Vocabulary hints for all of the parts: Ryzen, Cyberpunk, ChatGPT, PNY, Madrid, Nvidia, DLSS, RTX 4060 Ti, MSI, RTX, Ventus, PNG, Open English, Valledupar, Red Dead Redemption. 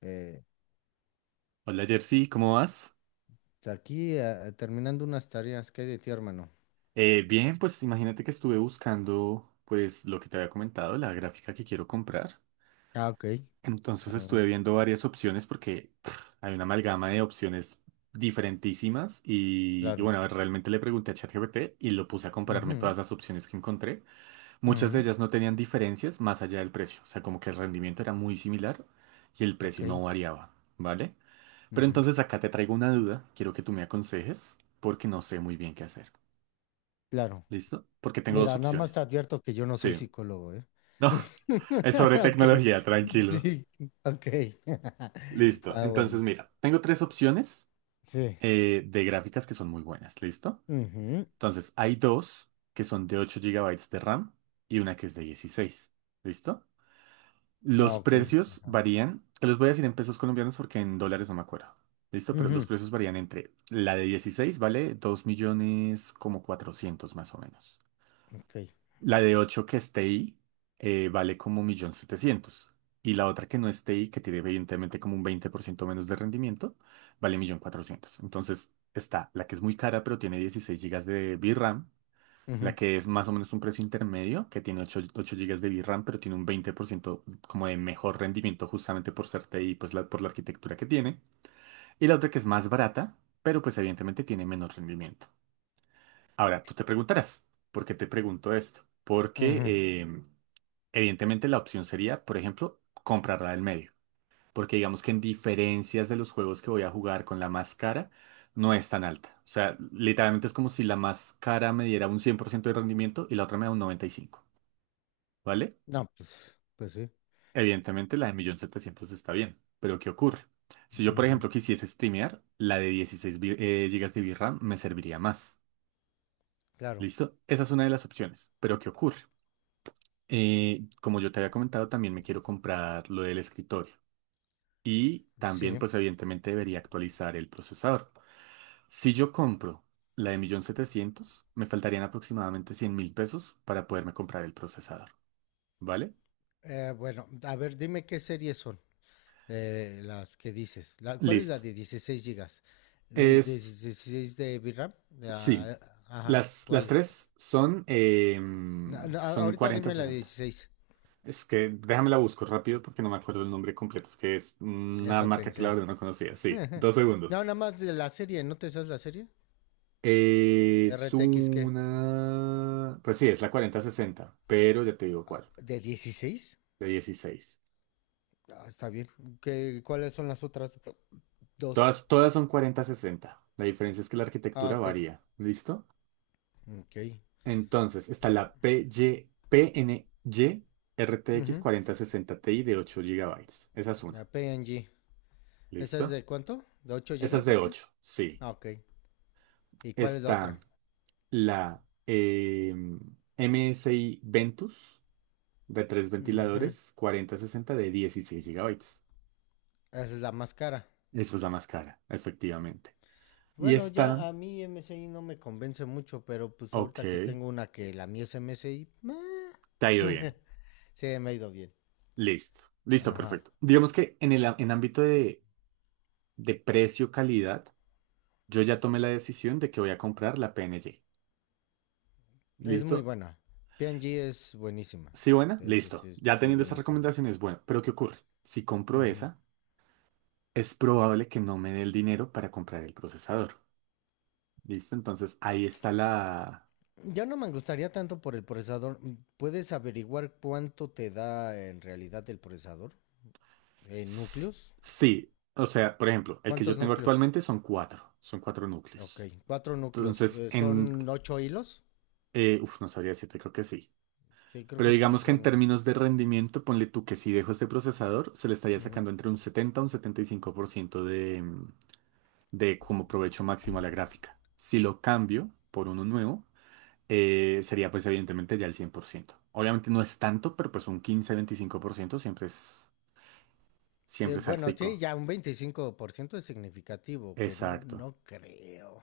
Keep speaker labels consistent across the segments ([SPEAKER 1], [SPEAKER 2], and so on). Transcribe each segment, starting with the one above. [SPEAKER 1] Eh,
[SPEAKER 2] Hola Jersey, ¿cómo vas?
[SPEAKER 1] aquí terminando unas tareas que hay de ti, hermano.
[SPEAKER 2] Bien, pues imagínate que estuve buscando pues lo que te había comentado, la gráfica que quiero comprar.
[SPEAKER 1] Ah, ok.
[SPEAKER 2] Entonces
[SPEAKER 1] Ah,
[SPEAKER 2] estuve viendo varias opciones porque pff, hay una amalgama de opciones diferentísimas y
[SPEAKER 1] claro.
[SPEAKER 2] bueno, realmente le pregunté a ChatGPT y lo puse a compararme
[SPEAKER 1] Ujú,
[SPEAKER 2] todas las opciones que encontré. Muchas de
[SPEAKER 1] ujú,
[SPEAKER 2] ellas no tenían diferencias más allá del precio, o sea, como que el rendimiento era muy similar y el
[SPEAKER 1] ok.
[SPEAKER 2] precio no variaba, ¿vale? Pero
[SPEAKER 1] Ujú,
[SPEAKER 2] entonces acá te traigo una duda, quiero que tú me aconsejes porque no sé muy bien qué hacer.
[SPEAKER 1] claro.
[SPEAKER 2] ¿Listo? Porque tengo dos
[SPEAKER 1] Mira, nada más te
[SPEAKER 2] opciones.
[SPEAKER 1] advierto que yo no soy
[SPEAKER 2] Sí.
[SPEAKER 1] psicólogo, ¿eh?
[SPEAKER 2] No, es sobre
[SPEAKER 1] Ok.
[SPEAKER 2] tecnología, tranquilo.
[SPEAKER 1] Sí, ok.
[SPEAKER 2] Listo.
[SPEAKER 1] Ah,
[SPEAKER 2] Entonces,
[SPEAKER 1] bueno.
[SPEAKER 2] mira, tengo tres opciones
[SPEAKER 1] Sí.
[SPEAKER 2] de gráficas que son muy buenas. ¿Listo?
[SPEAKER 1] Ujú,
[SPEAKER 2] Entonces, hay dos que son de 8 gigabytes de RAM y una que es de dieciséis. ¿Listo?
[SPEAKER 1] ah,
[SPEAKER 2] Los
[SPEAKER 1] ok.
[SPEAKER 2] precios varían, te los voy a decir en pesos colombianos porque en dólares no me acuerdo. ¿Listo? Pero los
[SPEAKER 1] Ujú,
[SPEAKER 2] precios varían entre la de 16 vale 2 millones como cuatrocientos, más o menos.
[SPEAKER 1] ok.
[SPEAKER 2] La de 8 que esté ahí vale como 1.700.000, y la otra que no esté ahí, que tiene evidentemente como un 20% menos de rendimiento, vale 1.400.000. Entonces está la que es muy cara pero tiene 16 gigas de VRAM, la
[SPEAKER 1] Ujú,
[SPEAKER 2] que es más o menos un precio intermedio, que tiene ocho gigas de VRAM pero tiene un 20% como de mejor rendimiento justamente por ser T TI, pues la- por la arquitectura que tiene. Y la otra que es más barata, pero pues evidentemente tiene menos rendimiento. Ahora, tú te preguntarás, ¿por qué te pregunto esto?
[SPEAKER 1] ujú.
[SPEAKER 2] Em, Evidentemente la opción sería, por ejemplo, comprarla del medio, porque digamos que en diferencias de los juegos que voy a jugar con la más cara, no es tan alta. O sea, literalmente es como si la más cara me diera un 100% de rendimiento y la otra me da un 95, ¿vale?
[SPEAKER 1] No, pues sí.
[SPEAKER 2] Evidentemente la de 1.700.000 está bien, pero ¿qué ocurre? Si yo, por
[SPEAKER 1] Ujú,
[SPEAKER 2] ejemplo, quisiese streamear, la de GB de VRAM me serviría más.
[SPEAKER 1] claro.
[SPEAKER 2] ¿Listo? Esa es una de las opciones, pero ¿qué ocurre? Como yo te había comentado, también me quiero comprar lo del escritorio. Y también,
[SPEAKER 1] Sí.
[SPEAKER 2] pues evidentemente debería actualizar el procesador. Si yo compro la de 1.700.000, me faltarían aproximadamente 100 mil pesos para poderme comprar el procesador. ¿Vale?
[SPEAKER 1] Bueno, a ver, dime qué series son. Las que dices. ¿Cuál es la
[SPEAKER 2] Listo.
[SPEAKER 1] de 16 gigas? ¿El de
[SPEAKER 2] Es,
[SPEAKER 1] 16 de VRAM?
[SPEAKER 2] sí,
[SPEAKER 1] Ah, ajá,
[SPEAKER 2] las
[SPEAKER 1] ¿cuál es?
[SPEAKER 2] tres son,
[SPEAKER 1] No, no,
[SPEAKER 2] son
[SPEAKER 1] ahorita
[SPEAKER 2] cuarenta
[SPEAKER 1] dime la de
[SPEAKER 2] sesenta.
[SPEAKER 1] 16.
[SPEAKER 2] Es que déjame la busco rápido porque no me acuerdo el nombre completo. Es que es una
[SPEAKER 1] Eso
[SPEAKER 2] marca que la
[SPEAKER 1] pensé.
[SPEAKER 2] verdad no conocía. Sí, dos
[SPEAKER 1] No,
[SPEAKER 2] segundos.
[SPEAKER 1] nada más de la serie, ¿no te sabes la serie?
[SPEAKER 2] Es
[SPEAKER 1] RTX, ¿qué?
[SPEAKER 2] una... Pues sí, es la cuarenta sesenta pero ya te digo cuál.
[SPEAKER 1] ¿De 16?
[SPEAKER 2] De dieciséis.
[SPEAKER 1] Ah, está bien. ¿Cuáles son las otras? Dos.
[SPEAKER 2] Todas son cuarenta sesenta. La diferencia es que la
[SPEAKER 1] Ah,
[SPEAKER 2] arquitectura
[SPEAKER 1] ok.
[SPEAKER 2] varía. ¿Listo?
[SPEAKER 1] Ok.
[SPEAKER 2] Entonces, está la p Y, p n y r PY, PNY RTX
[SPEAKER 1] Ujú.
[SPEAKER 2] 4060 Ti de 8 gigabytes. Esa es
[SPEAKER 1] La
[SPEAKER 2] una.
[SPEAKER 1] PNG. ¿Esa es
[SPEAKER 2] ¿Listo?
[SPEAKER 1] de cuánto? ¿De 8
[SPEAKER 2] Esa es
[SPEAKER 1] gigas,
[SPEAKER 2] de ocho.
[SPEAKER 1] dices?
[SPEAKER 2] Sí.
[SPEAKER 1] Ah, ok. ¿Y cuál es la
[SPEAKER 2] Está
[SPEAKER 1] otra?
[SPEAKER 2] la M S i Ventus de 3
[SPEAKER 1] Ujú.
[SPEAKER 2] ventiladores, cuarenta sesenta, de 16 gigabytes.
[SPEAKER 1] Esa es la más cara.
[SPEAKER 2] Esa es la más cara, efectivamente. Y
[SPEAKER 1] Bueno,
[SPEAKER 2] está...
[SPEAKER 1] ya a mí MSI no me convence mucho, pero pues
[SPEAKER 2] Ok.
[SPEAKER 1] ahorita que tengo una que la mía es MSI, meh.
[SPEAKER 2] Te ha ido bien.
[SPEAKER 1] Sí, me ha ido bien.
[SPEAKER 2] Listo, listo,
[SPEAKER 1] Ajá,
[SPEAKER 2] perfecto. Digamos que en el en ámbito de precio-calidad, yo ya tomé la decisión de que voy a comprar la PNG.
[SPEAKER 1] es muy
[SPEAKER 2] ¿Listo?
[SPEAKER 1] buena. PNG es buenísima.
[SPEAKER 2] ¿Sí, buena?
[SPEAKER 1] Sí, sí,
[SPEAKER 2] Listo.
[SPEAKER 1] sí,
[SPEAKER 2] Ya
[SPEAKER 1] sí,
[SPEAKER 2] teniendo esas
[SPEAKER 1] buenísima.
[SPEAKER 2] recomendaciones, bueno, pero ¿qué ocurre? Si compro
[SPEAKER 1] Ujú.
[SPEAKER 2] esa, es probable que no me dé el dinero para comprar el procesador. ¿Listo? Entonces ahí está la...
[SPEAKER 1] Ya no me gustaría tanto por el procesador. ¿Puedes averiguar cuánto te da en realidad el procesador? ¿En
[SPEAKER 2] S-
[SPEAKER 1] núcleos?
[SPEAKER 2] Sí, o sea, por ejemplo, el que
[SPEAKER 1] ¿Cuántos
[SPEAKER 2] yo tengo
[SPEAKER 1] núcleos?
[SPEAKER 2] actualmente son cuatro
[SPEAKER 1] Ok,
[SPEAKER 2] núcleos.
[SPEAKER 1] cuatro núcleos.
[SPEAKER 2] Entonces, en...
[SPEAKER 1] ¿Son ocho hilos?
[SPEAKER 2] Uf, no sabría decirte, creo que sí.
[SPEAKER 1] Sí, creo
[SPEAKER 2] Pero
[SPEAKER 1] que sí
[SPEAKER 2] digamos que en
[SPEAKER 1] son.
[SPEAKER 2] términos de rendimiento, ponle tú que si dejo este procesador, se le estaría
[SPEAKER 1] Ujú.
[SPEAKER 2] sacando entre un 70 a un 75% de, de como provecho máximo a la gráfica. Si lo cambio por uno nuevo, sería pues evidentemente ya el cien por ciento. Obviamente no es tanto, pero pues un quince veinticinco por ciento
[SPEAKER 1] Sí,
[SPEAKER 2] siempre es
[SPEAKER 1] bueno, sí,
[SPEAKER 2] altico.
[SPEAKER 1] ya un 25% es significativo, que no,
[SPEAKER 2] Exacto.
[SPEAKER 1] no creo,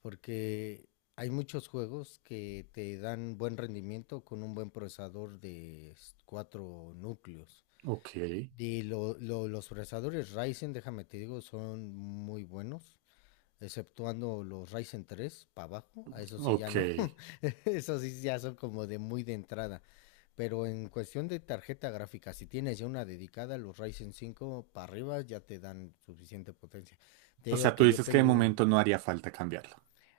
[SPEAKER 1] porque hay muchos juegos que te dan buen rendimiento con un buen procesador de cuatro núcleos.
[SPEAKER 2] Ok,
[SPEAKER 1] Y los procesadores Ryzen, déjame te digo, son muy buenos. Exceptuando los Ryzen 3 para abajo, a eso sí ya
[SPEAKER 2] ok.
[SPEAKER 1] no. Eso sí ya son como de muy de entrada. Pero en cuestión de tarjeta gráfica, si tienes ya una dedicada, los Ryzen 5 para arriba ya te dan suficiente potencia. Te
[SPEAKER 2] O sea,
[SPEAKER 1] digo
[SPEAKER 2] tú
[SPEAKER 1] que yo
[SPEAKER 2] dices que de
[SPEAKER 1] tengo...
[SPEAKER 2] momento no haría falta cambiarlo.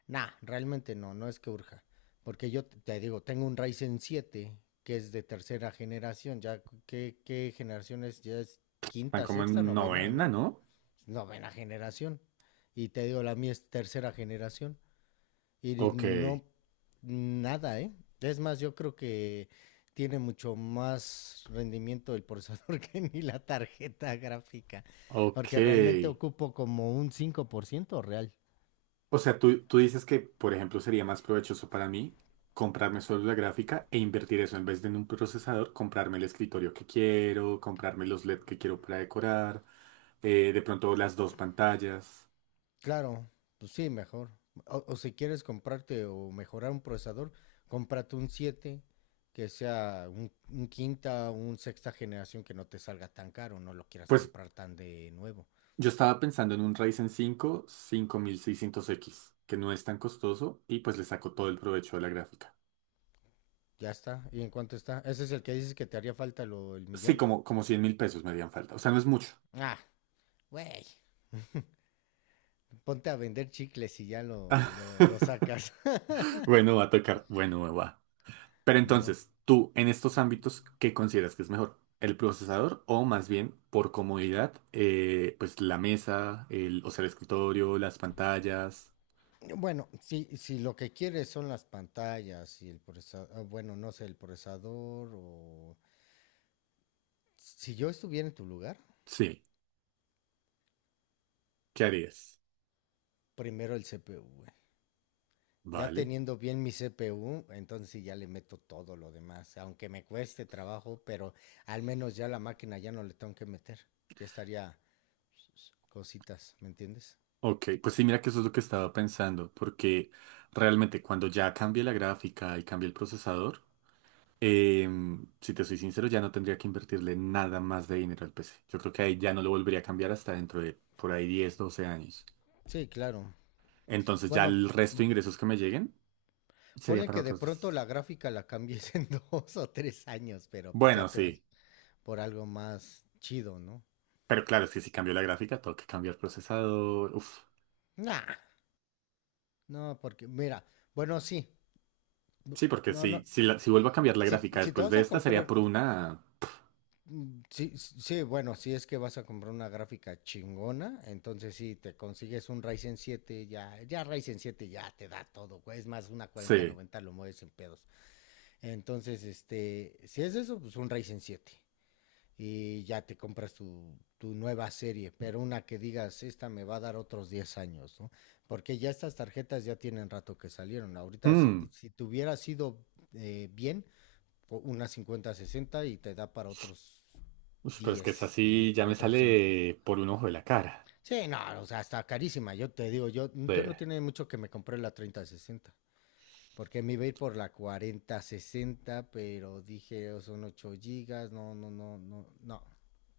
[SPEAKER 1] Nah, realmente no, no es que urja. Porque yo digo, tengo un Ryzen 7 que es de tercera generación. Ya, ¿qué generación es? Ya es
[SPEAKER 2] Están
[SPEAKER 1] quinta,
[SPEAKER 2] como
[SPEAKER 1] sexta,
[SPEAKER 2] en
[SPEAKER 1] novena,
[SPEAKER 2] novena,
[SPEAKER 1] ¿no?
[SPEAKER 2] ¿no?
[SPEAKER 1] Novena generación. Y te digo, la mía es tercera generación. Y
[SPEAKER 2] Ok,
[SPEAKER 1] no, nada, ¿eh? Es más, yo creo que tiene mucho más rendimiento el procesador que ni la tarjeta gráfica, porque realmente
[SPEAKER 2] ok.
[SPEAKER 1] ocupo como un 5% real.
[SPEAKER 2] O sea, tú dices que, por ejemplo, sería más provechoso para mí comprarme solo la gráfica e invertir eso en vez de en un procesador, comprarme el escritorio que quiero, comprarme los LED que quiero para decorar, de pronto las dos pantallas.
[SPEAKER 1] Claro, pues sí, mejor. O si quieres comprarte o mejorar un procesador, cómprate un 7 que sea un quinta o un sexta generación que no te salga tan caro, no lo quieras
[SPEAKER 2] Pues
[SPEAKER 1] comprar tan de nuevo.
[SPEAKER 2] yo estaba pensando en un Ryzen 5 5600X que no es tan costoso y pues le saco todo el provecho de la gráfica.
[SPEAKER 1] Ya está. ¿Y en cuánto está? ¿Ese es el que dices que te haría falta el
[SPEAKER 2] Sí,
[SPEAKER 1] millón?
[SPEAKER 2] como, como 100 mil pesos me harían falta. O sea, no es mucho.
[SPEAKER 1] Ah, güey, ponte a vender chicles y ya lo sacas.
[SPEAKER 2] Bueno, va a tocar. Bueno, va. Pero
[SPEAKER 1] ¿No?
[SPEAKER 2] entonces, tú en estos ámbitos, ¿qué consideras que es mejor? ¿El procesador o más bien por comodidad, pues la mesa, el, o sea, el escritorio, las pantallas?
[SPEAKER 1] Bueno, si lo que quieres son las pantallas y el procesador, bueno, no sé, el procesador o... Si yo estuviera en tu lugar,
[SPEAKER 2] Sí, ¿qué harías?
[SPEAKER 1] primero el CPU, güey. Ya
[SPEAKER 2] Vale.
[SPEAKER 1] teniendo bien mi CPU, entonces sí ya le meto todo lo demás, aunque me cueste trabajo, pero al menos ya la máquina ya no le tengo que meter. Ya estaría cositas, ¿me entiendes?
[SPEAKER 2] Ok, pues sí, mira que eso es lo que estaba pensando, porque realmente cuando ya cambie la gráfica y cambie el procesador, si te soy sincero, ya no tendría que invertirle nada más de dinero al PC. Yo creo que ahí ya no lo volvería a cambiar hasta dentro de por ahí 10, 12 años.
[SPEAKER 1] Sí, claro.
[SPEAKER 2] Entonces ya
[SPEAKER 1] Bueno,
[SPEAKER 2] el resto de ingresos que me lleguen sería
[SPEAKER 1] ponle
[SPEAKER 2] para
[SPEAKER 1] que de
[SPEAKER 2] otros
[SPEAKER 1] pronto
[SPEAKER 2] dos.
[SPEAKER 1] la gráfica la cambies en dos o tres años, pero pues ya
[SPEAKER 2] Bueno,
[SPEAKER 1] te vas
[SPEAKER 2] sí.
[SPEAKER 1] por algo más chido, ¿no?
[SPEAKER 2] Pero claro, es que si cambio la gráfica, tengo que cambiar procesador. Uf.
[SPEAKER 1] Nah, no, porque mira, bueno, sí, bu-
[SPEAKER 2] Sí, porque
[SPEAKER 1] no, no,
[SPEAKER 2] si vuelvo a cambiar la
[SPEAKER 1] si,
[SPEAKER 2] gráfica
[SPEAKER 1] si te
[SPEAKER 2] después
[SPEAKER 1] vas
[SPEAKER 2] de
[SPEAKER 1] a
[SPEAKER 2] esta, sería
[SPEAKER 1] comprar,
[SPEAKER 2] por una...
[SPEAKER 1] sí, sí, bueno, si es que vas a comprar una gráfica chingona, entonces sí, te consigues un Ryzen 7 ya, Ryzen siete ya te da todo, güey, es más, una cuarenta
[SPEAKER 2] Sí.
[SPEAKER 1] noventa lo mueves en pedos. Entonces, si es eso, pues un Ryzen 7. Y ya te compras tu nueva serie, pero una que digas, esta me va a dar otros 10 años, ¿no? Porque ya estas tarjetas ya tienen rato que salieron. Ahorita, si,
[SPEAKER 2] Hmm.
[SPEAKER 1] si te hubiera sido bien, una 5060 y te da para otros
[SPEAKER 2] Uf, pero es que esa
[SPEAKER 1] diez, ¿no?
[SPEAKER 2] sí ya
[SPEAKER 1] Para
[SPEAKER 2] me
[SPEAKER 1] otros cinco.
[SPEAKER 2] sale por un ojo de la cara.
[SPEAKER 1] Sí, no, o sea, está carísima. Yo te digo, yo,
[SPEAKER 2] Sí.
[SPEAKER 1] yo no tiene mucho que me compré la 3060 porque me iba a ir por la 4060, pero dije, "Oh, son 8 gigas, no, no, no, no, no.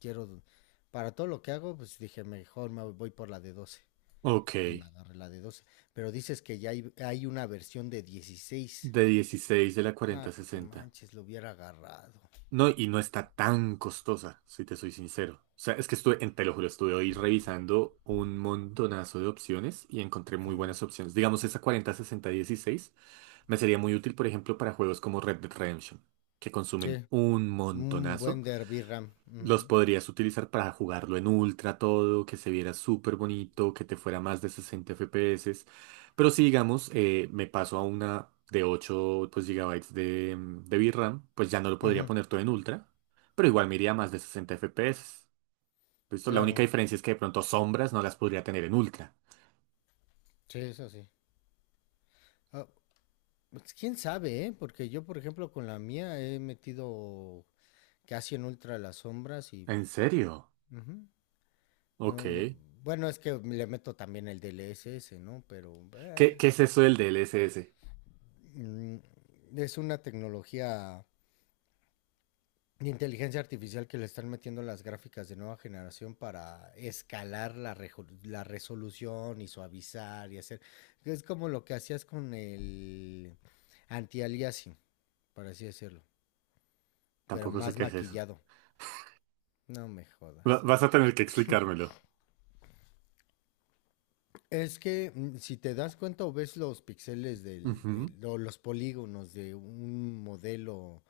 [SPEAKER 1] Quiero, para todo lo que hago", pues dije, mejor me voy por la de 12.
[SPEAKER 2] Ok.
[SPEAKER 1] Y me agarré la de 12. Pero dices que ya hay una versión de 16.
[SPEAKER 2] De dieciséis, de la
[SPEAKER 1] No,
[SPEAKER 2] cuarenta
[SPEAKER 1] que
[SPEAKER 2] sesenta.
[SPEAKER 1] manches, lo hubiera agarrado.
[SPEAKER 2] No, y no está tan costosa, si te soy sincero. O sea, es que estuve, te lo juro, estuve hoy revisando un montonazo de opciones y encontré muy
[SPEAKER 1] Ajá.
[SPEAKER 2] buenas opciones. Digamos, esa 40, 60, 16 me sería muy útil, por ejemplo, para juegos como Red Dead Redemption, que
[SPEAKER 1] Sí,
[SPEAKER 2] consumen un
[SPEAKER 1] un
[SPEAKER 2] montonazo.
[SPEAKER 1] buen Derby RAM.
[SPEAKER 2] Los
[SPEAKER 1] Ujú,
[SPEAKER 2] podrías utilizar para jugarlo en ultra todo, que se viera súper bonito, que te fuera más de 60 FPS. Pero si digamos, me paso a una de 8 pues, GB de, de VRAM, pues ya no lo podría
[SPEAKER 1] ujú,
[SPEAKER 2] poner todo en ultra, pero igual me iría a más de 60 FPS. ¿Listo? La única
[SPEAKER 1] claro,
[SPEAKER 2] diferencia es que de pronto sombras no las podría tener en ultra.
[SPEAKER 1] sí, eso sí. Ah, pues, quién sabe, ¿eh? Porque yo, por ejemplo, con la mía he metido casi en ultra las sombras y...
[SPEAKER 2] ¿En serio?
[SPEAKER 1] Ujú.
[SPEAKER 2] Ok.
[SPEAKER 1] No, no. Bueno, es que le meto también el DLSS, ¿no? Pero
[SPEAKER 2] Qué es eso del D L s s
[SPEAKER 1] mm, es una tecnología de inteligencia artificial que le están metiendo las gráficas de nueva generación para escalar la resolución y suavizar y hacer. Es como lo que hacías con el anti-aliasing, por así decirlo, pero
[SPEAKER 2] Tampoco sé
[SPEAKER 1] más
[SPEAKER 2] qué es eso.
[SPEAKER 1] maquillado. No me jodas.
[SPEAKER 2] Vas a tener que explicármelo.
[SPEAKER 1] Es que si te das cuenta o ves los píxeles
[SPEAKER 2] Ujú.
[SPEAKER 1] o los polígonos de un modelo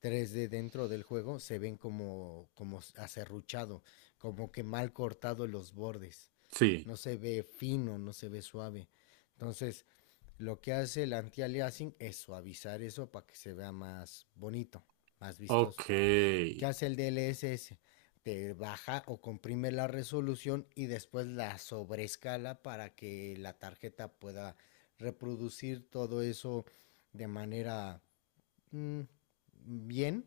[SPEAKER 1] 3D dentro del juego, se ven como, acerruchado, como que mal cortado los bordes.
[SPEAKER 2] Sí.
[SPEAKER 1] No se ve fino, no se ve suave. Entonces, lo que hace el anti-aliasing es suavizar eso para que se vea más bonito, más vistoso.
[SPEAKER 2] Ok.
[SPEAKER 1] ¿Qué hace el DLSS? Te baja o comprime la resolución y después la sobreescala para que la tarjeta pueda reproducir todo eso de manera mm, bien,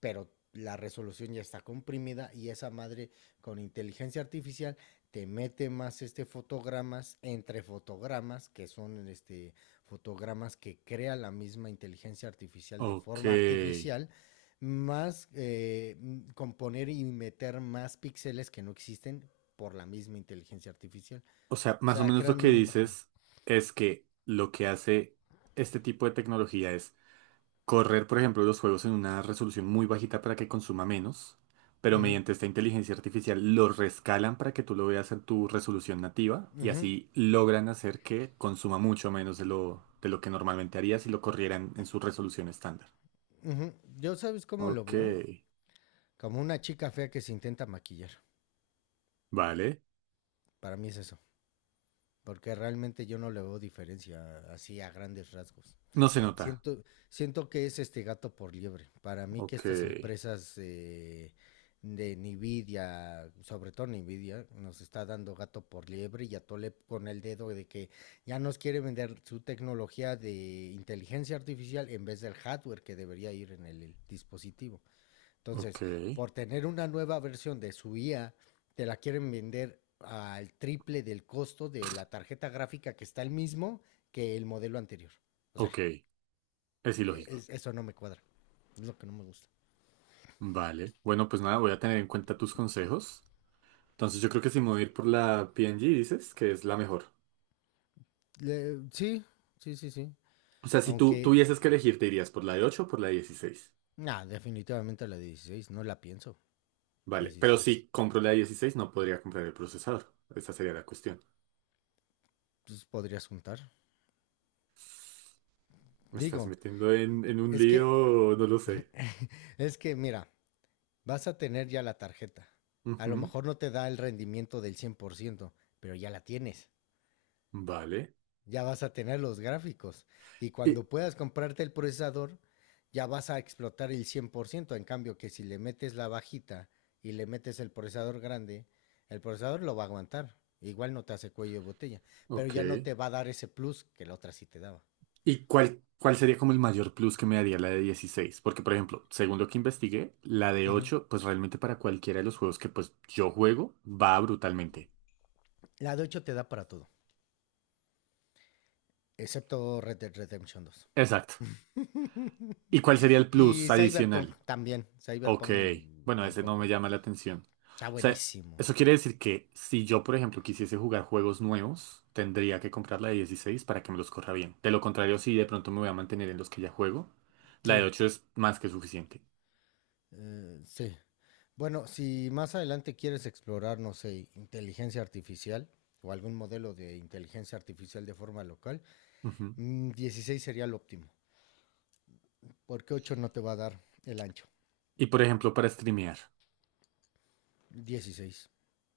[SPEAKER 1] pero la resolución ya está comprimida y esa madre con inteligencia artificial te mete más fotogramas entre fotogramas que son fotogramas que crea la misma inteligencia artificial de
[SPEAKER 2] Ok.
[SPEAKER 1] forma artificial, más componer y meter más píxeles que no existen por la misma inteligencia artificial,
[SPEAKER 2] O sea,
[SPEAKER 1] o
[SPEAKER 2] más o
[SPEAKER 1] sea
[SPEAKER 2] menos lo
[SPEAKER 1] creando
[SPEAKER 2] que
[SPEAKER 1] una imagen.
[SPEAKER 2] dices es que lo que hace este tipo de tecnología es correr, por ejemplo, los juegos en una resolución muy bajita para que consuma menos, pero
[SPEAKER 1] Ujú,
[SPEAKER 2] mediante esta inteligencia artificial lo rescalan para que tú lo veas en tu resolución nativa y
[SPEAKER 1] ujú,
[SPEAKER 2] así logran hacer que consuma mucho menos de lo que normalmente haría si lo corrieran en su resolución estándar.
[SPEAKER 1] ujú. Yo, sabes cómo lo
[SPEAKER 2] Ok.
[SPEAKER 1] veo, como una chica fea que se intenta maquillar.
[SPEAKER 2] Vale.
[SPEAKER 1] Para mí es eso, porque realmente yo no le veo diferencia así a grandes rasgos.
[SPEAKER 2] No se nota.
[SPEAKER 1] Siento, siento que es este gato por liebre. Para mí que
[SPEAKER 2] Ok.
[SPEAKER 1] estas empresas de Nvidia, sobre todo Nvidia, nos está dando gato por liebre y atole con el dedo de que ya nos quiere vender su tecnología de inteligencia artificial en vez del hardware que debería ir en el dispositivo.
[SPEAKER 2] Ok.
[SPEAKER 1] Entonces, por tener una nueva versión de su IA, te la quieren vender al triple del costo de la tarjeta gráfica que está el mismo que el modelo anterior. O sea,
[SPEAKER 2] Ok. Es ilógico.
[SPEAKER 1] eso no me cuadra. Es lo que no me gusta.
[SPEAKER 2] Vale. Bueno, pues nada, voy a tener en cuenta tus consejos. Entonces yo creo que si me voy a ir por la PNG, dices que es la mejor.
[SPEAKER 1] Sí, sí, sí, sí.
[SPEAKER 2] O sea, si tú
[SPEAKER 1] Aunque,
[SPEAKER 2] tuvieses que elegir, ¿te irías por la de 8 o por la de 16?
[SPEAKER 1] nah, definitivamente la 16 no la pienso.
[SPEAKER 2] Vale. Pero
[SPEAKER 1] 16.
[SPEAKER 2] si compro la de 16, no podría comprar el procesador. Esa sería la cuestión.
[SPEAKER 1] Pues podrías juntar.
[SPEAKER 2] Me estás
[SPEAKER 1] Digo,
[SPEAKER 2] metiendo en un
[SPEAKER 1] es que,
[SPEAKER 2] lío, no lo sé.
[SPEAKER 1] es que, mira, vas a tener ya la tarjeta. A lo
[SPEAKER 2] Ujú.
[SPEAKER 1] mejor no te da el rendimiento del 100%, pero ya la tienes.
[SPEAKER 2] Vale.
[SPEAKER 1] Ya vas a tener los gráficos. Y
[SPEAKER 2] Y,
[SPEAKER 1] cuando puedas comprarte el procesador, ya vas a explotar el 100%. En cambio, que si le metes la bajita y le metes el procesador grande, el procesador lo va a aguantar. Igual no te hace cuello de botella, pero
[SPEAKER 2] ok.
[SPEAKER 1] ya no te va a dar ese plus que la otra sí te daba.
[SPEAKER 2] ¿Y cuál sería como el mayor plus que me daría la de dieciséis? Porque, por ejemplo, según lo que investigué, la de
[SPEAKER 1] Ujú.
[SPEAKER 2] 8 pues realmente para cualquiera de los juegos que pues yo juego, va brutalmente.
[SPEAKER 1] La de 8 te da para todo, excepto Red Dead Redemption dos.
[SPEAKER 2] Exacto. ¿Y cuál sería el plus
[SPEAKER 1] Y Cyberpunk
[SPEAKER 2] adicional?
[SPEAKER 1] también.
[SPEAKER 2] Ok,
[SPEAKER 1] Cyberpunk
[SPEAKER 2] bueno, ese no me
[SPEAKER 1] tampoco.
[SPEAKER 2] llama la atención.
[SPEAKER 1] Está
[SPEAKER 2] O sea,
[SPEAKER 1] buenísimo.
[SPEAKER 2] eso quiere decir que si yo, por ejemplo, quisiese jugar juegos nuevos, tendría que comprar la de 16 para que me los corra bien. De lo contrario, si de pronto me voy a mantener en los que ya juego, la de
[SPEAKER 1] Sí.
[SPEAKER 2] 8 es más que suficiente.
[SPEAKER 1] Sí. Bueno, si más adelante quieres explorar, no sé, inteligencia artificial o algún modelo de inteligencia artificial de forma local,
[SPEAKER 2] Ujú.
[SPEAKER 1] 16 sería el óptimo, porque 8 no te va a dar el ancho.
[SPEAKER 2] Y, por ejemplo, para streamear.
[SPEAKER 1] 16.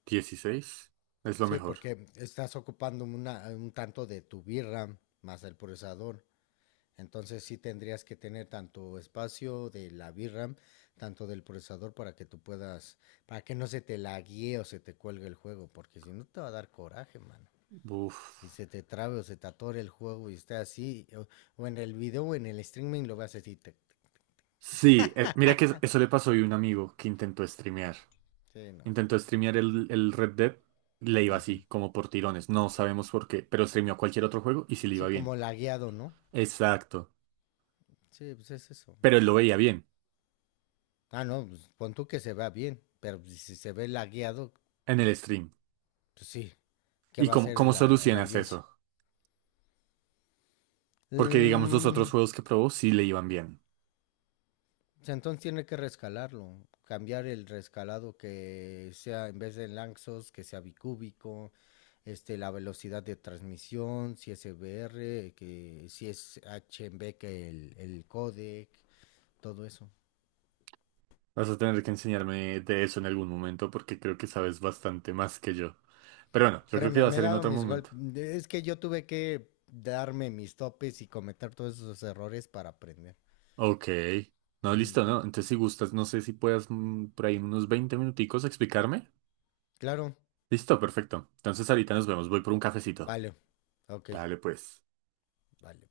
[SPEAKER 2] Dieciséis es lo
[SPEAKER 1] Sí,
[SPEAKER 2] mejor.
[SPEAKER 1] porque estás ocupando un tanto de tu VRAM más el procesador. Entonces sí tendrías que tener tanto espacio de la VRAM, tanto del procesador para que tú puedas, para que no se te laguee o se te cuelgue el juego, porque si no te va a dar coraje, mano.
[SPEAKER 2] Uf.
[SPEAKER 1] Que se te trabe o se te atore el juego y esté así, o en el video o en el streaming lo veas
[SPEAKER 2] Sí, mira que eso le pasó a un amigo que intentó streamear.
[SPEAKER 1] sí, no.
[SPEAKER 2] Intentó streamear el Red Dead, le iba
[SPEAKER 1] Ujú.
[SPEAKER 2] así, como por tirones. No sabemos por qué, pero streameó cualquier otro juego y sí le iba
[SPEAKER 1] Sí,
[SPEAKER 2] bien.
[SPEAKER 1] como lagueado, ¿no?
[SPEAKER 2] Exacto.
[SPEAKER 1] Sí, pues es eso.
[SPEAKER 2] Pero él lo veía bien
[SPEAKER 1] Ah, no, pues pon tú que se vea bien, pero pues si se ve lagueado,
[SPEAKER 2] en el stream.
[SPEAKER 1] pues sí, ¿qué va a hacer
[SPEAKER 2] Cómo
[SPEAKER 1] la
[SPEAKER 2] solucionas
[SPEAKER 1] audiencia?
[SPEAKER 2] eso? Porque digamos los otros
[SPEAKER 1] Mm,
[SPEAKER 2] juegos que probó sí le iban bien.
[SPEAKER 1] O entonces tiene que rescalarlo, cambiar el rescalado que sea en vez de laxos, que sea bicúbico, la velocidad de transmisión, si es EBR, que si es HMB, que el codec, todo eso.
[SPEAKER 2] Vas a tener que enseñarme de eso en algún momento porque creo que sabes bastante más que yo. Pero bueno, yo creo que
[SPEAKER 1] Créeme,
[SPEAKER 2] va a
[SPEAKER 1] me he
[SPEAKER 2] ser en
[SPEAKER 1] dado
[SPEAKER 2] otro
[SPEAKER 1] mis
[SPEAKER 2] momento.
[SPEAKER 1] golpes. Es que yo tuve que darme mis topes y cometer todos esos errores para aprender.
[SPEAKER 2] Ok. No,
[SPEAKER 1] Ujú.
[SPEAKER 2] listo, ¿no? Entonces, si gustas, no sé si puedas por ahí en unos 20 minuticos explicarme.
[SPEAKER 1] Claro,
[SPEAKER 2] Listo, perfecto. Entonces, ahorita nos vemos. Voy por un cafecito.
[SPEAKER 1] vale. Ok,
[SPEAKER 2] Dale, pues.
[SPEAKER 1] vale.